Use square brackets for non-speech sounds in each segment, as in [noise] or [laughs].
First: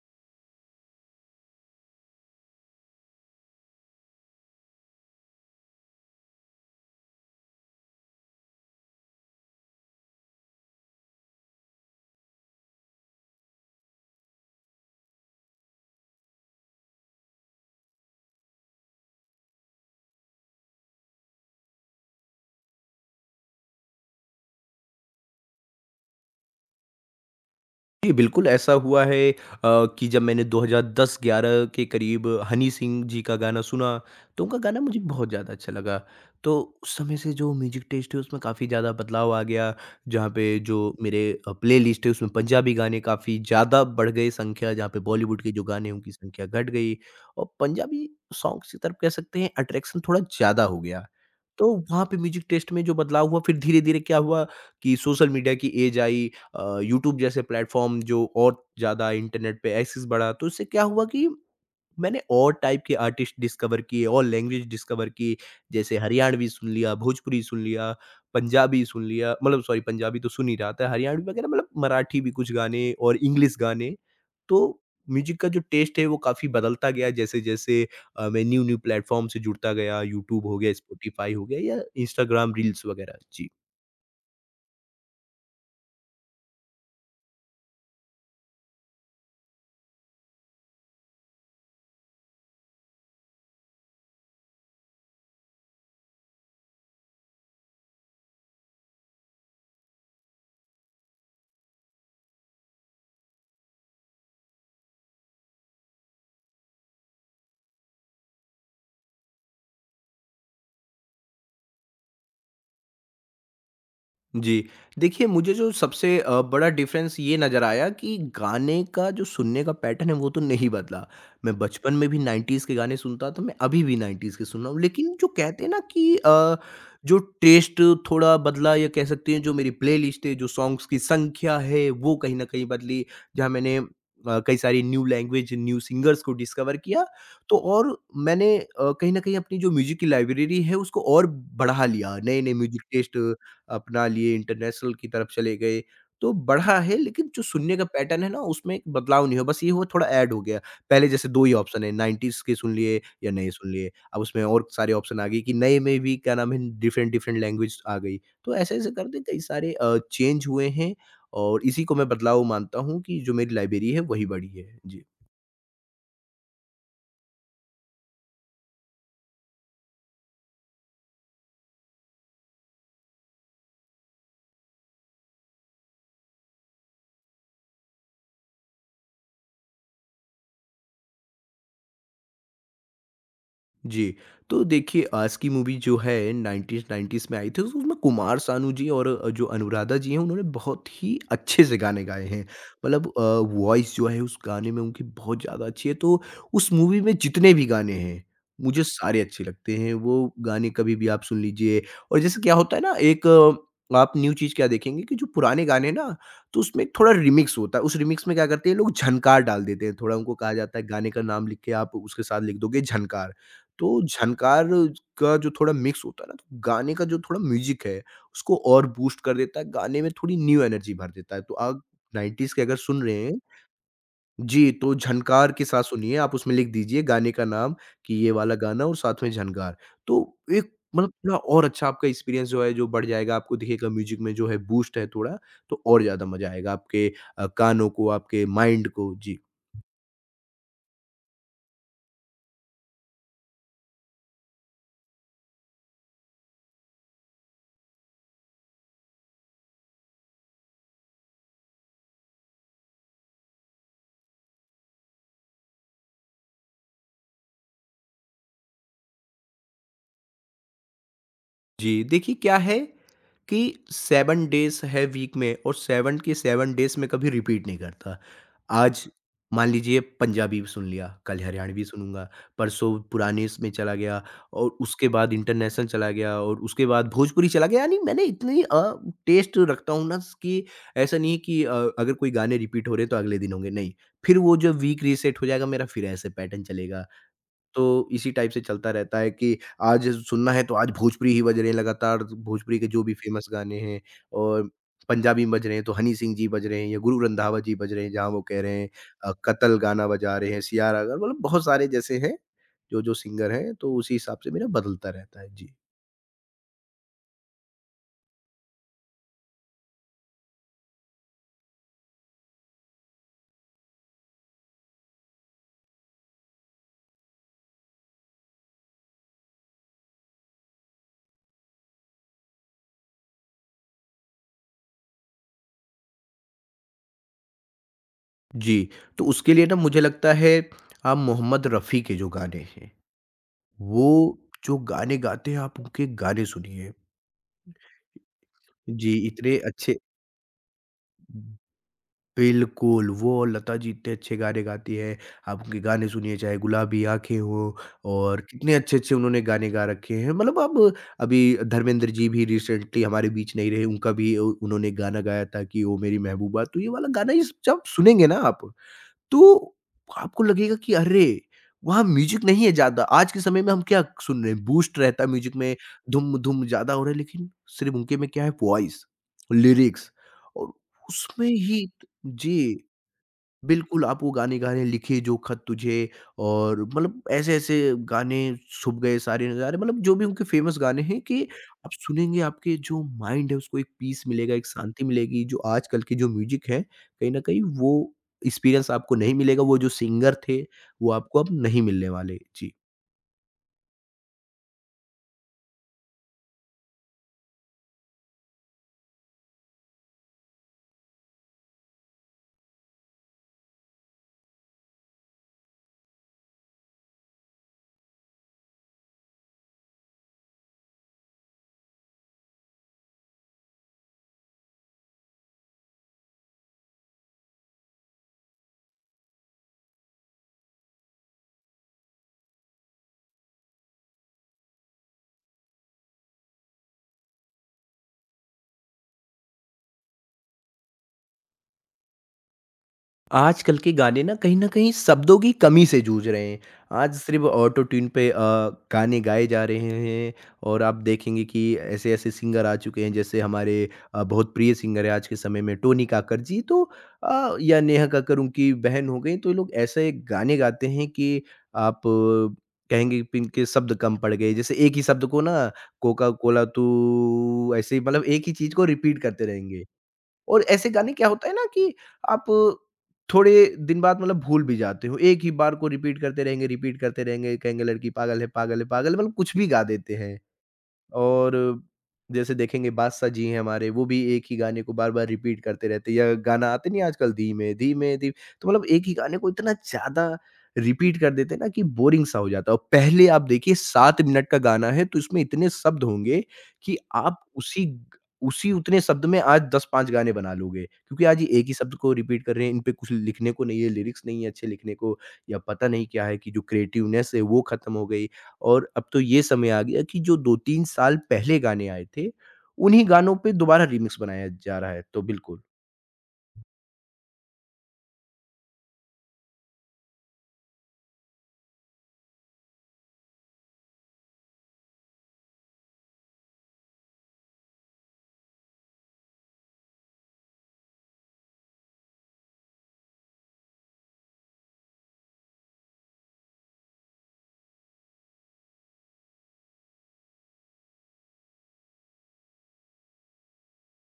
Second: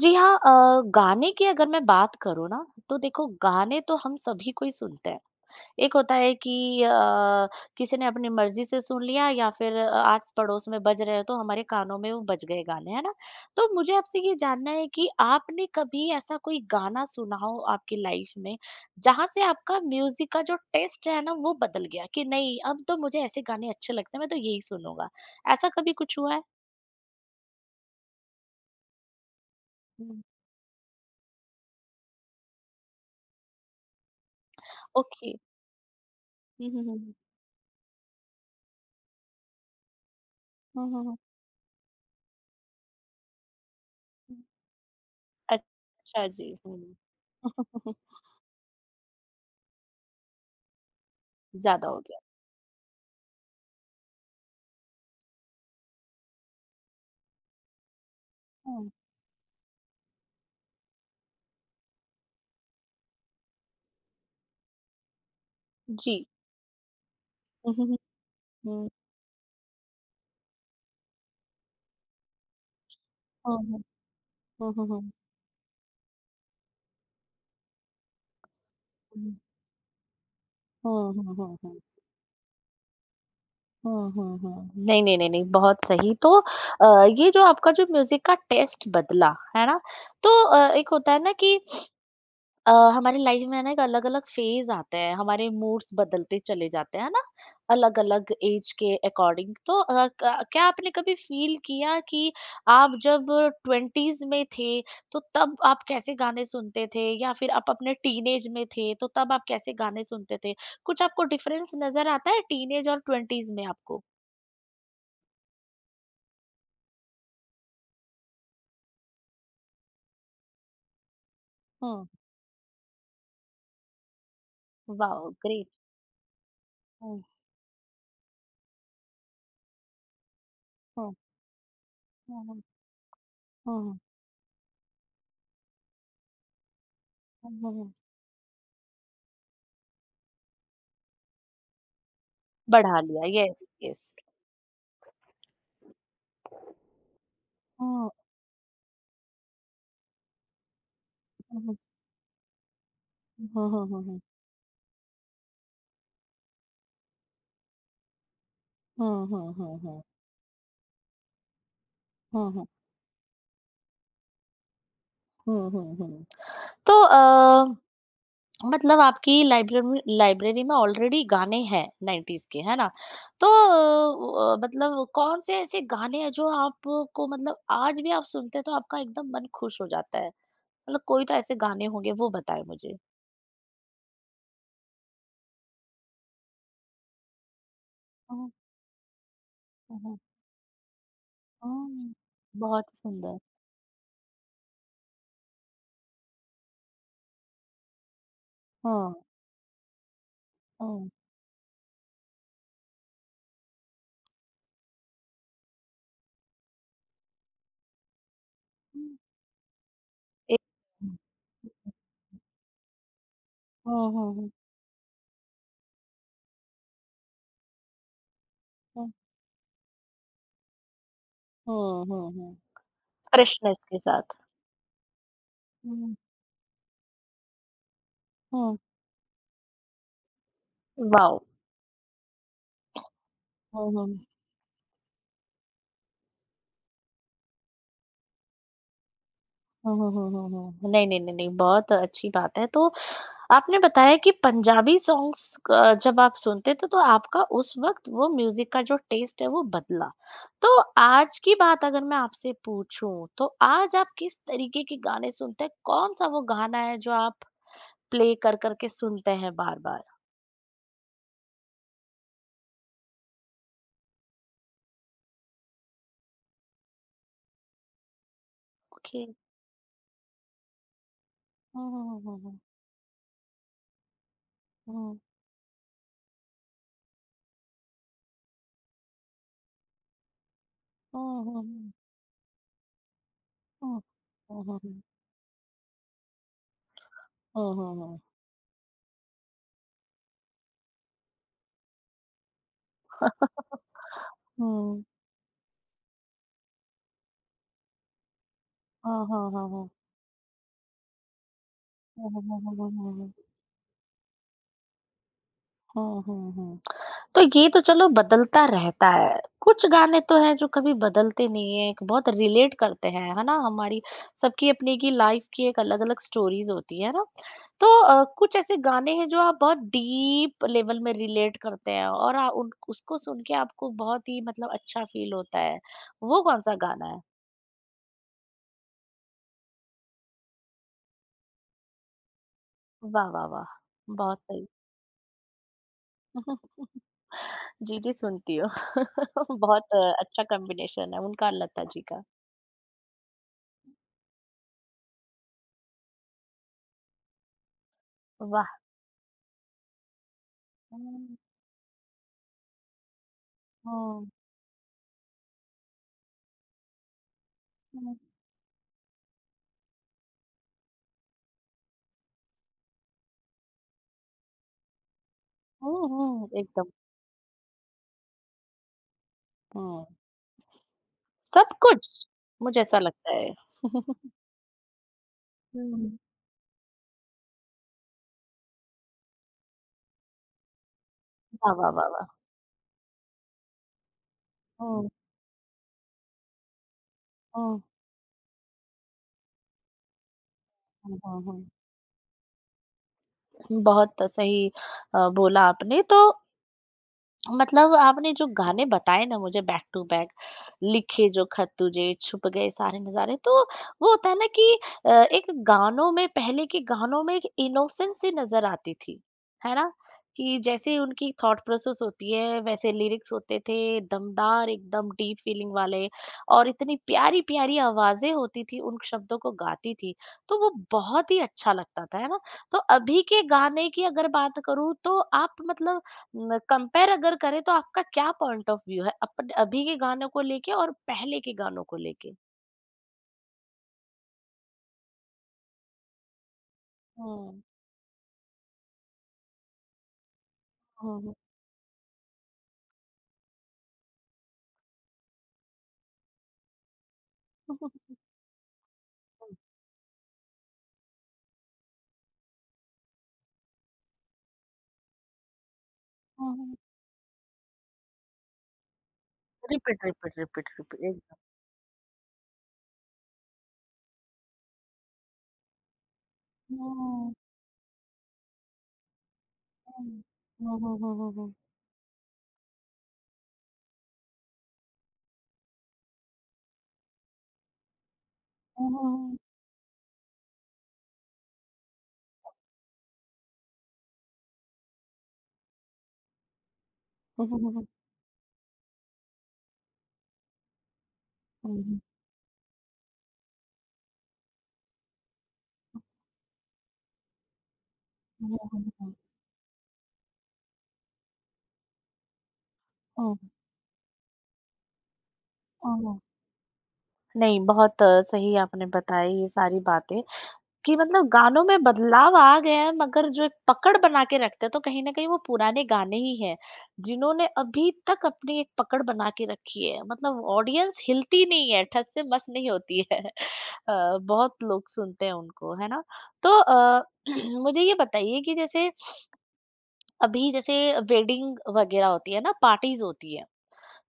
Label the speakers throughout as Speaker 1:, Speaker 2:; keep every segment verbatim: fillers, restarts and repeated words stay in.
Speaker 1: जी हाँ अ, गाने की अगर मैं बात करूँ ना तो देखो गाने तो हम सभी को ही सुनते हैं। एक होता है कि अ, किसी ने अपनी मर्जी से सुन लिया या फिर अ, आस पड़ोस में बज रहे हो तो हमारे कानों में वो बज गए गाने है ना। तो मुझे आपसे ये जानना है कि आपने कभी ऐसा कोई गाना सुना हो आपकी लाइफ में जहां से आपका म्यूजिक का जो टेस्ट है ना वो बदल गया कि नहीं? अब तो मुझे ऐसे गाने अच्छे लगते हैं, मैं तो यही सुनूंगा। ऐसा कभी कुछ हुआ है?
Speaker 2: जी, बिल्कुल ऐसा हुआ है अ,
Speaker 1: ओके,
Speaker 2: कि जब
Speaker 1: हम्म।
Speaker 2: मैंने दो हज़ार दस-ग्यारह के करीब हनी सिंह जी का गाना सुना, तो उनका गाना मुझे बहुत
Speaker 1: ओके।
Speaker 2: ज़्यादा अच्छा लगा। तो
Speaker 1: हम्म, हम्म,
Speaker 2: उस
Speaker 1: हम्म,
Speaker 2: समय से जो म्यूज़िक टेस्ट है उसमें काफ़ी ज़्यादा बदलाव आ गया, जहाँ पे
Speaker 1: हम्म,
Speaker 2: जो
Speaker 1: हम्म, हम्म।
Speaker 2: मेरे अ, प्लेलिस्ट है उसमें पंजाबी गाने काफ़ी ज़्यादा बढ़ गए संख्या, जहाँ पे बॉलीवुड के जो गाने हैं उनकी
Speaker 1: अच्छा
Speaker 2: संख्या
Speaker 1: जी,
Speaker 2: घट गई,
Speaker 1: हुँ।
Speaker 2: और पंजाबी सॉन्ग्स की तरफ कह सकते हैं अट्रैक्शन थोड़ा ज़्यादा हो गया। तो
Speaker 1: ज़्यादा [laughs] हो
Speaker 2: वहाँ पे
Speaker 1: गया।
Speaker 2: म्यूज़िक टेस्ट में जो बदलाव हुआ, फिर धीरे-धीरे क्या हुआ कि सोशल मीडिया की ऐज आई। अ, यूट्यूब जैसे प्लेटफ़ॉर्म जो, और
Speaker 1: हुँ,
Speaker 2: ज़्यादा इंटरनेट पे एक्सेस बढ़ा, तो इससे क्या हुआ कि मैंने और टाइप के आर्टिस्ट डिस्कवर किए और लैंग्वेज डिस्कवर की। जैसे
Speaker 1: जी।
Speaker 2: हरियाणवी सुन लिया, भोजपुरी सुन
Speaker 1: हुँ, हुँ,
Speaker 2: लिया,
Speaker 1: हुँ।
Speaker 2: पंजाबी
Speaker 1: हुँ,
Speaker 2: सुन लिया, मतलब सॉरी, पंजाबी तो सुन ही रहा था, हरियाणवी वगैरह, मतलब मराठी भी कुछ गाने, और इंग्लिश
Speaker 1: हुँ।
Speaker 2: गाने। तो
Speaker 1: हुँ, हुँ, हुँ।
Speaker 2: म्यूज़िक का जो टेस्ट है वो काफ़ी बदलता गया, जैसे-जैसे अ, मैं न्यू-न्यू प्लेटफ़ॉर्म
Speaker 1: हुँ।
Speaker 2: से जुड़ता गया, यूट्यूब हो गया,
Speaker 1: हुँ,
Speaker 2: स्पॉटिफ़ाई
Speaker 1: हुँ,
Speaker 2: हो
Speaker 1: हुँ,
Speaker 2: गया,
Speaker 1: हुँ।
Speaker 2: या इंस्टाग्राम रील्स वगैरह। जी।
Speaker 1: हुँ, हुँ, हुँ। नहीं, नहीं, नहीं, नहीं, बहुत सही। तो अ, ये जो आपका जो म्यूज़िक का टेस्ट बदला, है ना? तो अ, एक होता है ना कि अ, हमारी लाइफ में ना एक अलग-अलग फेज आते हैं, हमारे मूड्स बदलते चले जाते हैं, है ना? अलग-अलग एज के अकॉर्डिंग। तो अ, क क्या आपने कभी फ़ील किया कि आप जब ट्वेंटीज़ में थे, तो तब आप कैसे गाने सुनते थे? या फिर आप अपने टीनेज में थे, तो तब आप कैसे गाने सुनते थे? कुछ आपको डिफरेंस नज़र आता है टीनेज और ट्वेंटीज़ में आपको?
Speaker 2: जी। देखिए, मुझे जो सबसे अ, बड़ा डिफ़रेंस ये नज़र आया कि गाने का जो सुनने का पैटर्न है, वो तो नहीं बदला। मैं बचपन
Speaker 1: हुँ,
Speaker 2: में भी नाइंटीज के गाने सुनता था, मैं अभी भी नाइंटीज के सुन रहा हूँ। लेकिन जो
Speaker 1: वाओ!
Speaker 2: कहते
Speaker 1: ग्रेट।
Speaker 2: हैं ना कि अ, जो
Speaker 1: हुँ,
Speaker 2: टेस्ट थोड़ा बदला, या कह सकते हैं जो मेरी प्लेलिस्ट है, जो सॉन्ग्स की
Speaker 1: हुँ,
Speaker 2: संख्या है, वो कहीं न
Speaker 1: हुँ, हुँ,
Speaker 2: कहीं बदली। जहाँ मैंने
Speaker 1: हुँ, हुँ,
Speaker 2: अ, कई सारी न्यू लैंग्वेज, न्यू सिंगर्स को डिस्कवर किया,
Speaker 1: हुँ,
Speaker 2: तो
Speaker 1: हुँ, हुँ।
Speaker 2: और मैंने अ, कहीं न कहीं अपनी जो म्यूज़िक की लाइब्रेरी है, उसको और बढ़ा लिया। नए-नए म्यूज़िक
Speaker 1: बढ़ा
Speaker 2: टेस्ट
Speaker 1: लिया, यस,
Speaker 2: अपना
Speaker 1: यस।
Speaker 2: लिए, इंटरनेशनल की तरफ चले गए, तो बढ़ा है, लेकिन जो सुनने का
Speaker 1: हुँ,
Speaker 2: पैटर्न है ना उसमें एक बदलाव नहीं हुआ, बस ये हुआ थोड़ा ऐड हो गया। पहले जैसे दो ही
Speaker 1: हुँ, हुँ,
Speaker 2: ऑप्शन है, नाइंटीज के सुन लिए या नए सुन
Speaker 1: हुँ, हुँ,
Speaker 2: लिए,
Speaker 1: हुँ,
Speaker 2: अब
Speaker 1: हुँ।
Speaker 2: उसमें और सारे ऑप्शन आ गए कि नए में भी क्या नाम है, डिफरेंट-डिफरेंट लैंग्वेज आ गई। तो ऐसे-ऐसे करके
Speaker 1: हुँ,
Speaker 2: कई
Speaker 1: हुँ,
Speaker 2: सारे
Speaker 1: हुँ,
Speaker 2: अ,
Speaker 1: हुँ।
Speaker 2: चेंज हुए हैं, और इसी को मैं बदलाव
Speaker 1: हुँ, हुँ।
Speaker 2: मानता हूँ कि जो मेरी लाइब्रेरी है वही बढ़ी है। जी।
Speaker 1: हुँ, हुँ, हुँ। तो अ, मतलब आपकी लाइब्रेरी लाइब्रेरी में ऑलरेडी गाने हैं नाइंटीज़ के, है ना? तो अ अ, मतलब कौन से ऐसे गाने हैं जो आपको मतलब आज भी आप सुनते हैं तो आपका एकदम मन खुश हो जाता है? मतलब कोई तो ऐसे गाने होंगे, वो बताएँ मुझे?
Speaker 2: जी, तो देखिए आज की मूवी जो है नाइंटीन नाइंटीज में आई थी, उस उसमें कुमार
Speaker 1: हुँ,
Speaker 2: सानू जी और अ, जो अनुराधा
Speaker 1: हुँ,
Speaker 2: जी हैं,
Speaker 1: हुँ।
Speaker 2: उन्होंने बहुत ही अच्छे से गाने
Speaker 1: हुँ,
Speaker 2: गाए हैं।
Speaker 1: बहुत
Speaker 2: मतलब अ,
Speaker 1: सुंदर।
Speaker 2: वॉइस जो है उस गाने में उनकी बहुत ज़्यादा अच्छी है, तो उस मूवी में जितने भी गाने हैं, मुझे
Speaker 1: हाँ,
Speaker 2: सारे अच्छे लगते हैं। वो गाने कभी भी
Speaker 1: हाँ।
Speaker 2: आप सुन लीजिए। और जैसे क्या होता है ना, एक अ, आप न्यू चीज़ क्या देखेंगे कि जो पुराने गाने ना, तो उसमें एक थोड़ा रिमिक्स होता है। उस रिमिक्स में क्या करते हैं, लोग
Speaker 1: हुँ,
Speaker 2: झनकार डाल देते हैं, थोड़ा उनको कहा
Speaker 1: एक
Speaker 2: जाता है, गाने का नाम लिख के आप उसके साथ लिख दोगे झनकार। तो
Speaker 1: हुँ, हुँ, हुँ,
Speaker 2: झनकार का जो थोड़ा मिक्स होता है ना, तो गाने का जो थोड़ा म्यूज़िक है, उसको और
Speaker 1: हुँ।
Speaker 2: बूस्ट कर देता है, गाने में थोड़ी न्यू एनर्जी भर देता है। तो आप
Speaker 1: हुँ, हुँ,
Speaker 2: नाइंटीज
Speaker 1: हुँ।
Speaker 2: के अगर सुन रहे हैं
Speaker 1: फ्रेशनेस के साथ।
Speaker 2: जी, तो झनकार के साथ
Speaker 1: हुँ,
Speaker 2: सुनिए, आप उसमें लिख दीजिए गाने का नाम कि ये वाला
Speaker 1: हुँ।
Speaker 2: गाना और साथ में झनकार। तो एक मतलब थोड़ा
Speaker 1: वाओ!
Speaker 2: और अच्छा आपका एक्सपीरियंस जो है, जो बढ़ जाएगा, आपको दिखेगा
Speaker 1: हुँ, हुँ।
Speaker 2: म्यूज़िक में जो है बूस्ट है थोड़ा, तो और ज़्यादा मज़ा आएगा आपके अ, कानों को, आपके माइंड को। जी।
Speaker 1: हुँ, हुँ, हुँ, हुँ, हुँ। नहीं, नहीं, नहीं, नहीं, बहुत अच्छी बात है। तो आपने बताया कि पंजाबी सॉन्ग्स अ, जब आप सुनते थे तो आपका उस वक़्त वो म्यूज़िक का जो टेस्ट है वो बदला। तो आज की बात अगर मैं आपसे पूछूँ, तो आज आप किस तरीके के गाने सुनते हैं? कौन-सा वो गाना है जो आप प्ले कर कर के सुनते हैं बार-बार?
Speaker 2: जी, देखिए क्या है कि सेवन डेज़ है वीक में, और सेवन के सेवन डेज़ मैं कभी रिपीट नहीं करता। आज
Speaker 1: ओके।
Speaker 2: मान लीजिए पंजाबी सुन लिया, कल हरियाणवी
Speaker 1: हुँ, हुँ,
Speaker 2: सुनूँगा,
Speaker 1: हुँ, हुँ,
Speaker 2: परसों पुराने इसमें चला गया, और उसके
Speaker 1: हुँ।
Speaker 2: बाद इंटरनेशनल चला गया, और उसके बाद भोजपुरी चला गया। यानी मैंने इतनी अ, टेस्ट रखता हूँ ना, कि ऐसा नहीं है
Speaker 1: हुँ,
Speaker 2: कि अ,
Speaker 1: हुँ,
Speaker 2: अगर कोई गाने रिपीट हो रहे हैं तो अगले दिन होंगे, नहीं। फिर वो
Speaker 1: हुँ,
Speaker 2: जो
Speaker 1: हुँ, हुँ।
Speaker 2: वीक रीसेट हो जाएगा मेरा, फिर ऐसे पैटर्न चलेगा।
Speaker 1: हुँ, हुँ, हुँ। हुँ,
Speaker 2: तो
Speaker 1: हुँ, हुँ।
Speaker 2: इसी टाइप से चलता रहता है कि आज सुनना है तो आज भोजपुरी ही बज रहे हैं लगातार, भोजपुरी के जो भी फ़ेमस गाने हैं, और
Speaker 1: हुँ।
Speaker 2: पंजाबी में बज रहे हैं तो हनी सिंह जी बज रहे हैं, या गुरु रंधावा जी बज रहे हैं, जहाँ वो कह रहे हैं
Speaker 1: हाँ,
Speaker 2: अ,
Speaker 1: हाँ, हाँ,
Speaker 2: कतल
Speaker 1: हाँ।
Speaker 2: गाना बजा रहे हैं, सियारा अगर, मतलब बहुत सारे जैसे
Speaker 1: हुँ,
Speaker 2: हैं,
Speaker 1: हुँ, हुँ, हुँ, हुँ,
Speaker 2: जो-जो
Speaker 1: हुँ, हुँ।
Speaker 2: सिंगर हैं, तो उसी हिसाब से मेरा बदलता रहता है। जी।
Speaker 1: हुँ, हुँ, हुँ। तो ये तो चलो बदलता रहता है। कुछ गाने तो हैं जो कभी बदलते नहीं हैं, एक बहुत रिलेट करते हैं, है ना? हमारी सबकी अपनी की लाइफ़ की एक अलग-अलग स्टोरीज़ होती है ना? तो अ, कुछ ऐसे गाने हैं जो आप बहुत डीप लेवल में रिलेट करते हैं और अ, उन उसको सुन के आपको बहुत ही मतलब अच्छा फ़ील होता है। वो कौन-सा गाना है?
Speaker 2: जी, तो उसके लिए ना मुझे लगता है आप मोहम्मद रफ़ी के जो गाने हैं,
Speaker 1: वाह, वाह, वाह! बहुत
Speaker 2: वो
Speaker 1: सही।
Speaker 2: जो गाने गाते हैं, आप उनके गाने
Speaker 1: [laughs]
Speaker 2: सुनिए।
Speaker 1: जी, जी, सुनती हूँ।
Speaker 2: जी, इतने
Speaker 1: [laughs] बहुत
Speaker 2: अच्छे।
Speaker 1: अ, अच्छा कॉम्बिनेशन है उनका और लता जी का।
Speaker 2: बिल्कुल, वो लता जी इतने अच्छे गाने गाती हैं। आप उनके गाने सुनिए, चाहे गुलाबी आँखें हो, और
Speaker 1: वाह!
Speaker 2: कितने अच्छे-अच्छे उन्होंने गाने गा रखे हैं। मतलब अब
Speaker 1: हुँ,
Speaker 2: अभी धर्मेंद्र जी भी रिसेंटली हमारे बीच नहीं रहे, उनका
Speaker 1: हुँ।
Speaker 2: भी उ उन्होंने गाना गाया था कि ओ मेरी महबूबा, तो ये वाला गाना, ये जब
Speaker 1: हुँ।
Speaker 2: सुनेंगे ना आप, तो आपको लगेगा कि अरे! वहाँ म्यूज़िक नहीं है ज़्यादा, आज के समय में हम क्या सुन रहे हैं, बूस्ट रहता है म्यूज़िक में,
Speaker 1: हुँ, हुँ,
Speaker 2: धुम-धुम
Speaker 1: एकदम
Speaker 2: ज़्यादा हो रहा है, लेकिन सिर्फ़ उनके में क्या है, वॉइस,
Speaker 1: हुँ,
Speaker 2: लिरिक्स, और उसमें
Speaker 1: सब
Speaker 2: ही।
Speaker 1: कुछ, मुझे
Speaker 2: जी।
Speaker 1: ऐसा लगता है।
Speaker 2: बिल्कुल, आप
Speaker 1: [laughs]
Speaker 2: वो गाने-गाने, लिखे जो खत
Speaker 1: हुँ,
Speaker 2: तुझे, और मतलब ऐसे-ऐसे गाने, छुप गए सारे नज़ारे, मतलब जो भी उनके फ़ेमस गाने हैं, कि
Speaker 1: वाह, वाह,
Speaker 2: आप
Speaker 1: वाह, वाह!
Speaker 2: सुनेंगे, आपके जो माइंड है उसको एक पीस मिलेगा, एक शांति
Speaker 1: हुँ,
Speaker 2: मिलेगी। जो आजकल के जो म्यूज़िक है, कहीं न कहीं
Speaker 1: हुँ,
Speaker 2: वो एक्सपीरियंस आपको नहीं मिलेगा, वो जो सिंगर थे, वो
Speaker 1: हुँ,
Speaker 2: आपको
Speaker 1: हुँ,
Speaker 2: अब
Speaker 1: हुँ।
Speaker 2: नहीं मिलने वाले। जी।
Speaker 1: बहुत सही अ, बोला आपने। तो मतलब आपने जो गाने बताए ना मुझे बैक टू बैक, लिखे जो खत तुझे, छुप गए सारे नजारे, तो वो होता है ना कि अ, एक गानों में, पहले के गानों में एक इनोसेंसी नजर आती थी, है ना? कि जैसे उनकी थॉट प्रोसेस होती है वैसे लिरिक्स होते थे, दमदार एकदम डीप फीलिंग वाले, और इतनी प्यारी प्यारी आवाजें होती थी उन शब्दों को गाती थी, तो वो बहुत ही अच्छा लगता था, है ना? तो अभी के गाने की अगर बात करूं तो आप मतलब कंपेयर अगर करें तो आपका क्या पॉइंट ऑफ व्यू है अपन अभी के गानों को लेके और पहले के गानों को लेके?
Speaker 2: आजकल के गाने ना कहीं न कहीं शब्दों की कमी से जूझ रहे हैं। आज सिर्फ़
Speaker 1: हम्म,
Speaker 2: ऑटो ट्यून पे अ, गाने गाए जा रहे हैं, और आप
Speaker 1: हम्म,
Speaker 2: देखेंगे कि ऐसे-ऐसे सिंगर आ चुके हैं, जैसे हमारे अ, बहुत प्रिय सिंगर हैं आज के समय में टोनी कक्कड़ जी, तो अ, या नेहा कक्कड़ उनकी बहन हो गईं, तो ये लोग ऐसे गाने गाते हैं कि आप अ, कहेंगे कि इनके शब्द कम पड़ गए। जैसे एक ही शब्द को ना, कोका-कोला
Speaker 1: हम्म,
Speaker 2: तू, ऐसे ही, मतलब एक ही चीज़ को रिपीट करते रहेंगे।
Speaker 1: रिपीट रिपीट
Speaker 2: और
Speaker 1: रिपीट
Speaker 2: ऐसे
Speaker 1: रिपीट
Speaker 2: गाने क्या
Speaker 1: एकदम
Speaker 2: होता है ना कि आप थोड़े दिन बाद मतलब भूल भी जाते हो। एक ही बार को रिपीट करते रहेंगे, रिपीट करते
Speaker 1: हम्म,
Speaker 2: रहेंगे, कहेंगे लड़की पागल है, पागल है, पागल है, मतलब कुछ भी गा देते
Speaker 1: हम्म,
Speaker 2: हैं।
Speaker 1: हम्म, हम्म, हम्म।
Speaker 2: और जैसे देखेंगे बादशाह जी हैं हमारे, वो भी एक ही गाने को बार-बार रिपीट करते रहते हैं, या गाना आते नहीं आजकल धीमे, धीमे धी, तो मतलब एक ही गाने को इतना ज़्यादा रिपीट कर देते हैं ना कि बोरिंग सा हो जाता है। और पहले आप देखिए सात मिनट का गाना है तो इसमें इतने शब्द होंगे कि आप
Speaker 1: हम्म, हम्म,
Speaker 2: उसी
Speaker 1: हम्म,
Speaker 2: ग उसी उतने शब्द में आज दस पाँच गाने बना लोगे। क्योंकि आज ये एक ही शब्द
Speaker 1: हम्म,
Speaker 2: को रिपीट कर रहे हैं, इन पे कुछ लिखने को नहीं है, लिरिक्स नहीं है अच्छे लिखने को, या पता नहीं क्या है कि जो क्रिएटिवनेस है वो खत्म हो गई। और अब
Speaker 1: हम्म,
Speaker 2: तो ये समय आ गया कि जो दो-तीन साल पहले गाने आए थे, उन्हीं गानों
Speaker 1: हम्म,
Speaker 2: पे दोबारा रीमिक्स बनाया जा रहा है। तो बिल्कुल।
Speaker 1: हम्म। नहीं, बहुत अ, सही आपने बताई ये सारी बातें कि मतलब गानों में बदलाव आ गए हैं मगर जो एक पकड़ बना के रखते हैं तो कहीं ना कहीं वो पुराने गाने ही हैं जिन्होंने अभी तक अपनी एक पकड़ बना के रखी है। मतलब ऑडियंस हिलती नहीं है, ठस से मस नहीं होती है [laughs] अ, बहुत लोग सुनते हैं उनको, है ना? तो अ, [clears throat] मुझे ये बताइए कि जैसे अभी जैसे वेडिंग वगैरह होती है ना, पार्टीज होती है,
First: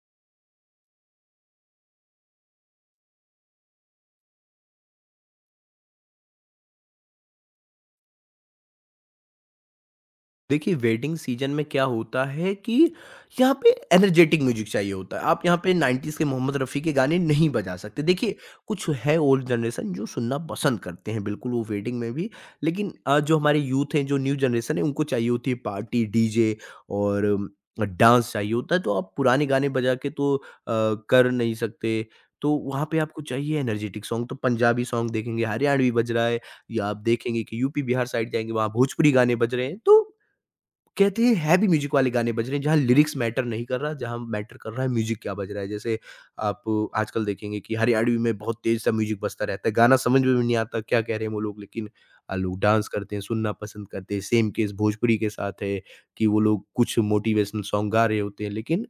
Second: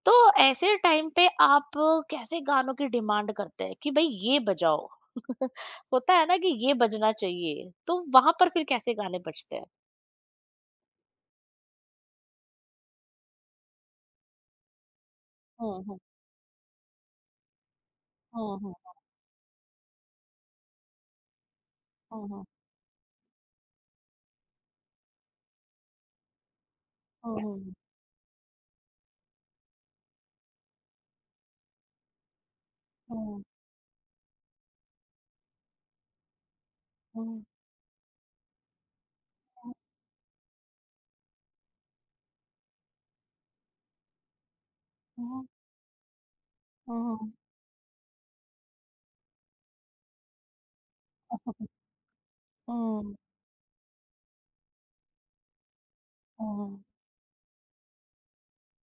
Speaker 1: तो ऐसे टाइम पे आप कैसे गानों की डिमांड करते हैं कि भाई ये बजाओ [laughs] होता है ना कि ये बजना चाहिए, तो वहां पर फिर कैसे गाने बजते हैं?
Speaker 2: देखिए, वेडिंग सीज़न में क्या होता है कि यहाँ पे एनर्जेटिक म्यूज़िक चाहिए होता है। आप यहाँ पे
Speaker 1: हम्म,
Speaker 2: नाइंटीज के मोहम्मद रफ़ी के गाने नहीं बजा सकते। देखिए,
Speaker 1: हम्म,
Speaker 2: कुछ
Speaker 1: हम्म,
Speaker 2: है ओल्ड जनरेशन जो सुनना पसंद करते हैं बिल्कुल, वो वेडिंग में भी।
Speaker 1: हम्म,
Speaker 2: लेकिन अ, जो हमारे यूथ हैं, जो न्यू जनरेशन है, उनको चाहिए होती है पार्टी, डीजे और
Speaker 1: हम्म,
Speaker 2: अ, डांस चाहिए होता है। तो आप पुराने गाने बजा के तो अ, कर नहीं सकते। तो वहाँ पे आपको
Speaker 1: हम्म,
Speaker 2: चाहिए एनर्जेटिक सॉन्ग, तो पंजाबी सॉन्ग देखेंगे, हरियाणवी बज रहा है, या आप देखेंगे
Speaker 1: हम्म,
Speaker 2: कि यूपी, बिहार साइड जाएँगे वहाँ भोजपुरी गाने बज रहे हैं। तो कहते हैं हैवी म्यूजिक वाले गाने बज रहे हैं, जहाँ लिरिक्स मैटर नहीं कर रहा, जहाँ मैटर कर रहा है म्यूजिक क्या बज रहा है। जैसे आप आजकल
Speaker 1: हम्म,
Speaker 2: देखेंगे कि हरियाणवी में बहुत तेज सा म्यूजिक बजता रहता है, गाना समझ में भी नहीं आता क्या कह रहे हैं वो लोग, लेकिन आ, लोग डांस
Speaker 1: हम्म,
Speaker 2: करते हैं, सुनना पसंद करते हैं। सेम केस भोजपुरी के साथ है कि वो लोग
Speaker 1: हम्म,
Speaker 2: कुछ मोटिवेशनल सॉन्ग गा रहे होते हैं, लेकिन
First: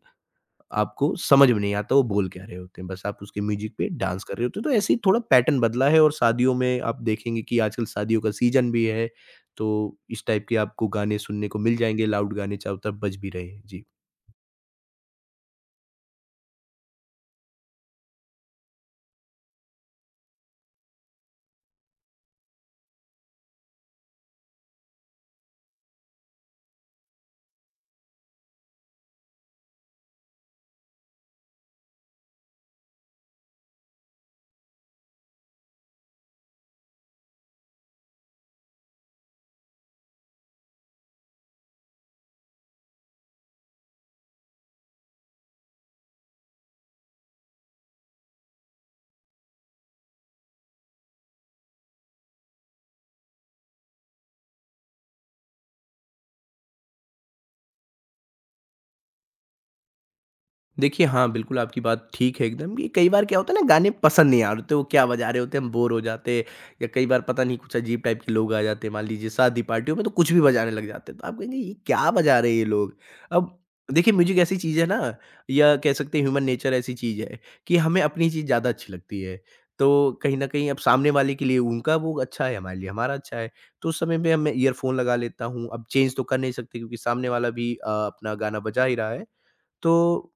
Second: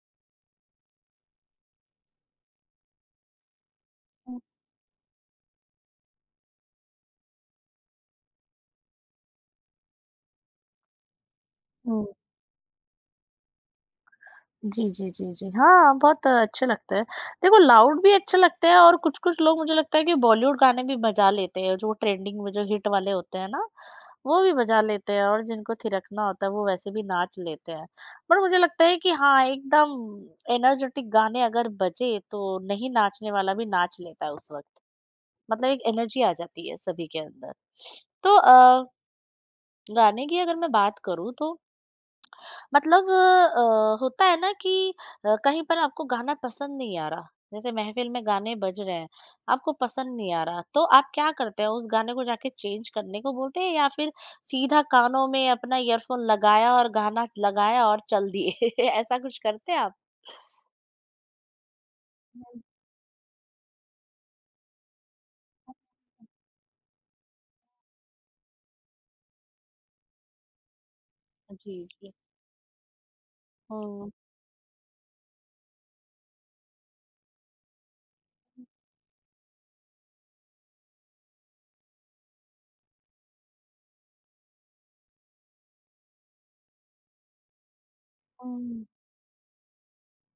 Speaker 2: आपको समझ में नहीं आता वो बोल क्या रहे होते हैं, बस आप उसके म्यूज़िक पे डांस कर रहे होते हो, तो ऐसे ही थोड़ा पैटर्न बदला है। और शादियों में आप देखेंगे कि आजकल शादियों का सीज़न भी है, तो इस टाइप के आपको गाने सुनने को मिल जाएँगे,
Speaker 1: हम्म,
Speaker 2: लाउड गाने चारों तरफ बज भी रहे हैं। जी।
Speaker 1: जी, जी, जी, जी, हाँ, बहुत अच्छे लगते हैं। देखो लाउड भी अच्छे लगते हैं, और कुछ कुछ लोग, मुझे लगता है कि बॉलीवुड गाने भी बजा लेते हैं जो ट्रेंडिंग में जो हिट वाले होते हैं ना, वो भी बजा लेते हैं, और जिनको थिरकना होता है वो वैसे भी नाच लेते हैं। पर मुझे लगता है कि हाँ, एकदम एनर्जेटिक गाने अगर बजे तो नहीं नाचने वाला भी नाच लेता है उस वक़्त। मतलब एक एनर्जी आ जाती है सभी के अंदर। तो अ, गाने की अगर मैं बात करूँ तो मतलब अ, होता है ना कि अ, कहीं पर आपको गाना पसंद नहीं आ रहा, जैसे महफिल में गाने बज रहे हैं आपको पसंद नहीं आ रहा, तो आप क्या करते हैं? उस गाने को जाके चेंज करने को बोलते हैं या फिर सीधा कानों में अपना ईयरफोन लगाया और गाना लगाया और चल दिए [laughs] ऐसा कुछ करते हैं आप?
Speaker 2: देखिए, हाँ, बिल्कुल आपकी बात ठीक है
Speaker 1: हम्म,
Speaker 2: एकदम, कि कई बार क्या होता है ना, गाने पसंद नहीं आ रहे होते, वो क्या बजा रहे होते हैं, हम बोर हो जाते हैं, या कई बार पता नहीं कुछ अजीब टाइप के लोग आ जाते हैं। मान लीजिए शादी पार्टियों में तो कुछ भी बजाने लग जाते हैं, तो आप कहेंगे ये
Speaker 1: जी,
Speaker 2: क्या
Speaker 1: जी।
Speaker 2: बजा रहे हैं ये लोग? अब
Speaker 1: हम्म,
Speaker 2: देखिए, म्यूज़िक ऐसी चीज़ है ना, या कह सकते हैं ह्यूमन नेचर ऐसी चीज़ है कि हमें अपनी चीज़ ज़्यादा अच्छी लगती है। तो कहीं न कहीं, अब सामने वाले के लिए उनका वो अच्छा है, हमारे लिए हमारा अच्छा है, तो उस समय पे अब मैं ईयरफ़ोन लगा लेता हूँ। अब चेंज तो कर नहीं सकते, क्योंकि सामने वाला भी अ, अपना गाना बजा
Speaker 1: हम्म।
Speaker 2: ही रहा है। तो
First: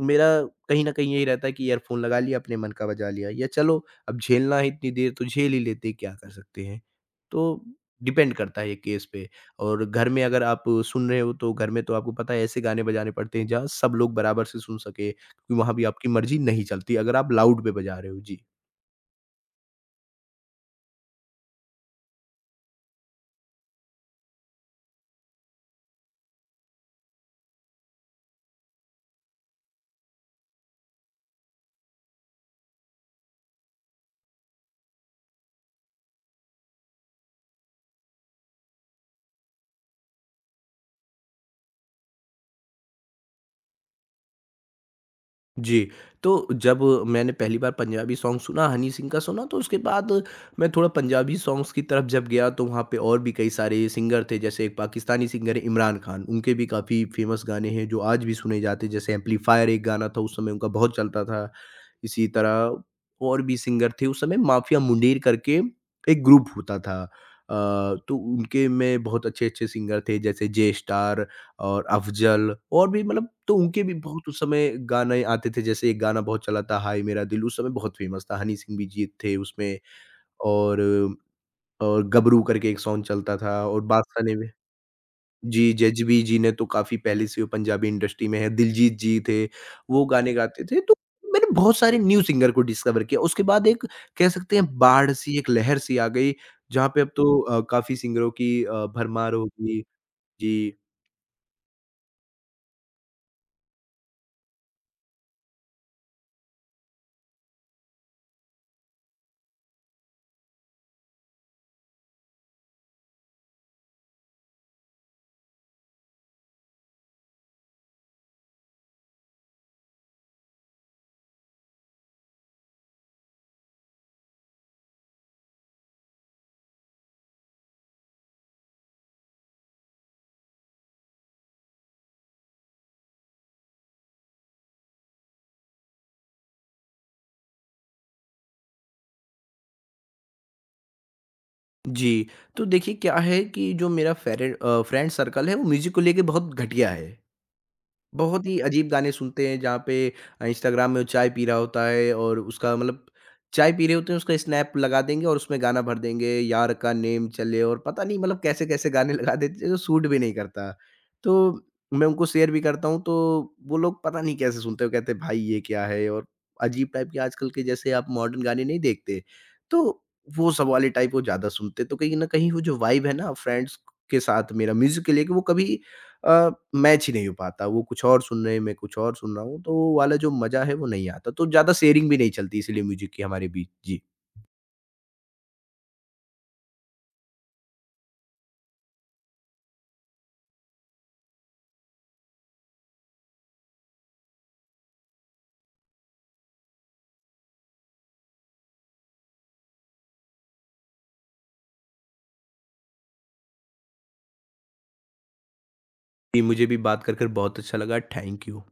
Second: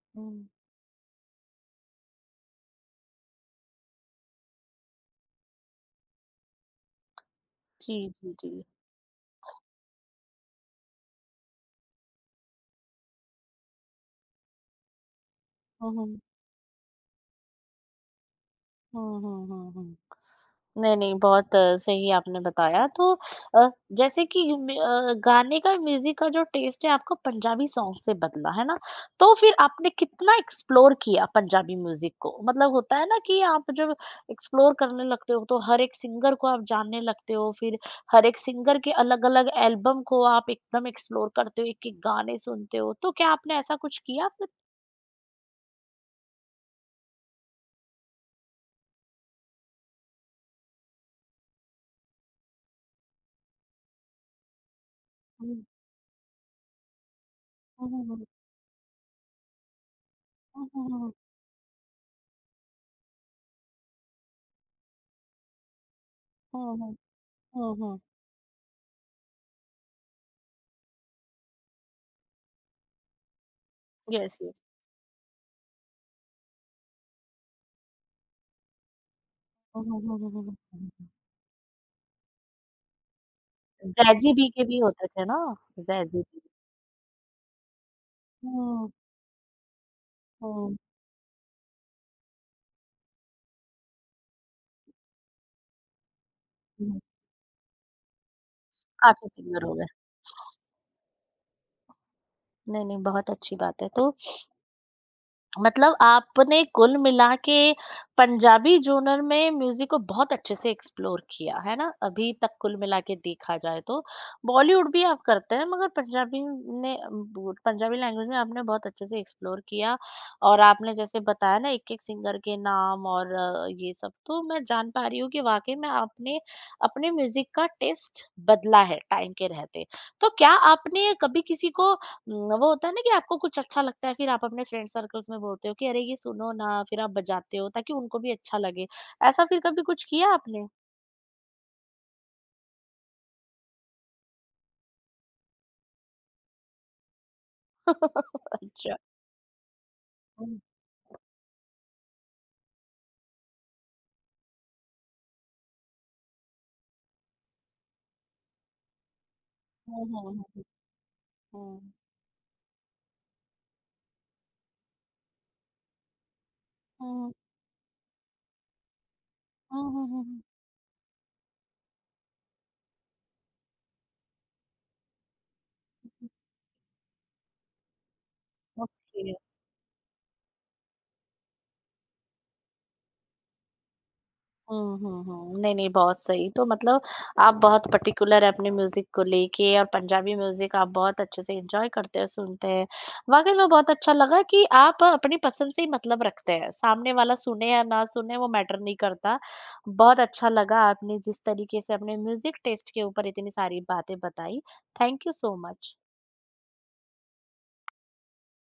Speaker 2: मेरा
Speaker 1: हम्म,
Speaker 2: कहीं न कहीं यही रहता है कि ईयरफ़ोन लगा लिया, अपने मन का बजा लिया, या चलो अब झेलना है इतनी देर तो झेल ही लेते हैं, क्या कर सकते हैं। तो
Speaker 1: जी, जी,
Speaker 2: डिपेंड
Speaker 1: जी।
Speaker 2: करता है ये केस पे। और घर में अगर आप सुन रहे हो, तो घर में तो आपको पता है, ऐसे गाने बजाने पड़ते हैं जहाँ सब लोग बराबर से सुन सकें, क्योंकि वहाँ भी
Speaker 1: हम्म,
Speaker 2: आपकी
Speaker 1: हम्म,
Speaker 2: मर्ज़ी नहीं चलती अगर आप लाउड पे बजा रहे हो। जी।
Speaker 1: हम्म, हम्म, हम्म। नहीं, नहीं, बहुत अ, सही आपने बताया। तो अ, जैसे कि मे अ, गाने का म्यूज़िक का जो टेस्ट है आपका पंजाबी सॉन्ग से बदला, है ना? तो फिर आपने कितना एक्सप्लोर किया पंजाबी म्यूज़िक को? मतलब होता है ना कि आप जब एक्सप्लोर करने लगते हो तो हर एक सिंगर को आप जानने लगते हो, फिर हर एक सिंगर के अलग-अलग एल्बम को आप एकदम एक्सप्लोर करते हो, एक-एक गाने सुनते हो, तो क्या आपने ऐसा कुछ किया फिर?
Speaker 2: जी, तो जब मैंने पहली बार पंजाबी सॉन्ग सुना, हनी सिंह का सुना, तो उसके बाद मैं थोड़ा पंजाबी सॉन्ग्स की तरफ जब गया, तो वहाँ पे और भी कई सारे सिंगर थे। जैसे एक पाकिस्तानी
Speaker 1: हुँ,
Speaker 2: सिंगर है इमरान खान, उनके भी काफ़ी फ़ेमस गाने हैं,
Speaker 1: हुँ,
Speaker 2: जो
Speaker 1: हुँ,
Speaker 2: आज
Speaker 1: हुँ।
Speaker 2: भी सुने जाते हैं। जैसे एम्पलीफायर एक गाना था, उस समय उनका
Speaker 1: हुँ, हुँ,
Speaker 2: बहुत
Speaker 1: हुँ।
Speaker 2: चलता था। इसी तरह और भी सिंगर थे उस समय, माफिया मुंडेर करके एक ग्रुप
Speaker 1: हुँ,
Speaker 2: होता
Speaker 1: हुँ, हुँ।
Speaker 2: था। अ,
Speaker 1: हुँ, हुँ।
Speaker 2: तो उनके में बहुत अच्छे-अच्छे सिंगर थे, जैसे जे स्टार और अफ़ज़ल और भी, मतलब तो उनके भी बहुत
Speaker 1: यस,
Speaker 2: उस
Speaker 1: यस।
Speaker 2: समय गाने आते थे। जैसे एक गाना बहुत चला था हाय मेरा दिल, उस समय बहुत फ़ेमस था। हनी सिंह भी जी थे उसमें।
Speaker 1: हुँ, हुँ, हुँ, हुँ, हुँ,
Speaker 2: और
Speaker 1: हुँ।
Speaker 2: और गबरू करके एक सॉन्ग चलता था, और बादशाह
Speaker 1: ज़ेज़ी
Speaker 2: ने भी
Speaker 1: बी के भी होते थे ना,
Speaker 2: जी,
Speaker 1: ज़ेज़ी
Speaker 2: जज़्बी जी
Speaker 1: बी।
Speaker 2: ने तो काफ़ी पहले से, वो पंजाबी इंडस्ट्री में है,
Speaker 1: हुँ,
Speaker 2: दिलजीत जी थे, वो गाने गाते
Speaker 1: हुँ,
Speaker 2: थे। तो मैंने बहुत सारे न्यू सिंगर को डिस्कवर किया। उसके बाद एक, कह सकते हैं बाढ़ सी, एक लहर सी आ गई, जहाँ
Speaker 1: हुँ।
Speaker 2: पे अब तो अ, काफ़ी सिंगरों की अ,
Speaker 1: काफ़ी
Speaker 2: भरमार
Speaker 1: सिंगर हो
Speaker 2: होगी।
Speaker 1: गए।
Speaker 2: जी,
Speaker 1: नहीं, नहीं, बहुत अच्छी बात है। तो मतलब आपने कुल मिला के पंजाबी जोनर में म्यूजिक को बहुत अच्छे से एक्सप्लोर किया, है ना, अभी तक कुल मिला के देखा जाए तो? बॉलीवुड भी आप करते हैं मगर पंजाबी ने वो- पंजाबी लैंग्वेज में आपने बहुत अच्छे से एक्सप्लोर किया, और आपने जैसे बताया ना एक एक सिंगर के नाम और अ, ये सब, तो मैं जान पा रही हूँ कि वाकई में आपने अपने म्यूजिक का टेस्ट बदला है टाइम के रहते। तो क्या आपने कभी किसी को न, वो होता है ना कि आपको कुछ अच्छा लगता है, फिर आप अपने फ्रेंड सर्कल्स में बोलते हो कि अरे ये सुनो ना, फिर आप बजाते हो ताकि उनको भी अच्छा लगे। ऐसा फिर कभी कुछ किया आपने?
Speaker 2: जी। तो देखिए क्या है कि जो मेरा फेरे अ, फ्रेंड सर्कल है, वो म्यूज़िक को लेके बहुत घटिया है। बहुत
Speaker 1: [laughs]
Speaker 2: ही अजीब
Speaker 1: अच्छा।
Speaker 2: गाने सुनते हैं, जहाँ पे अ,
Speaker 1: हुँ,
Speaker 2: इंस्टाग्राम में वो चाय पी रहा होता है और उसका मतलब चाय पी रहे होते हैं, उसका स्नैप लगा देंगे और उसमें गाना भर देंगे यार का नेम चले, और पता नहीं मतलब कैसे कैसे गाने लगा [laughs] देते हैं जो सूट
Speaker 1: हुँ,
Speaker 2: भी नहीं
Speaker 1: हुँ, हुँ,
Speaker 2: करता। तो
Speaker 1: हुँ।
Speaker 2: मैं उनको शेयर भी करता हूँ, तो वो लोग पता नहीं कैसे सुनते हो, कहते हैं, भाई ये क्या है? और अजीब टाइप के
Speaker 1: हुँ,
Speaker 2: आजकल के, जैसे आप मॉडर्न गाने नहीं देखते, तो
Speaker 1: हुँ, हुँ, हुँ, हुँ,
Speaker 2: वो सब वाले टाइप वो ज़्यादा सुनते, तो कहीं ना कहीं वो जो वाइब है ना फ्रेंड्स के साथ मेरा म्यूजिक के लिए, कि वो कभी
Speaker 1: हुँ।
Speaker 2: अ, मैच ही नहीं हो पाता। वो कुछ और सुन रहे हैं, मैं कुछ और
Speaker 1: ओके।
Speaker 2: सुन रहा हूँ, तो वो वाला जो मज़ा है वो नहीं आता। तो ज़्यादा शेयरिंग भी नहीं चलती इसीलिए म्यूज़िक की हमारे बीच। जी।
Speaker 1: हुँ, हुँ, हुँ। नहीं, नहीं, बहुत सही। तो मतलब आप बहुत पर्टिकुलर हैं अपने म्यूज़िक को लेके, और पंजाबी म्यूज़िक आप बहुत अच्छे से एन्जॉय करते हैं, सुनते हैं। वाक़ई में बहुत अच्छा लगा कि आप अपनी पसंद से ही मतलब रखते हैं। सामने वाला सुने या ना सुने वो मैटर नहीं करता। बहुत अच्छा लगा आपने जिस तरीके से अपने म्यूज़िक टेस्ट के ऊपर इतनी सारी बातें बताई। Thank you so much.
Speaker 2: जी, मुझे भी बात कर कर बहुत अच्छा लगा। Thank you.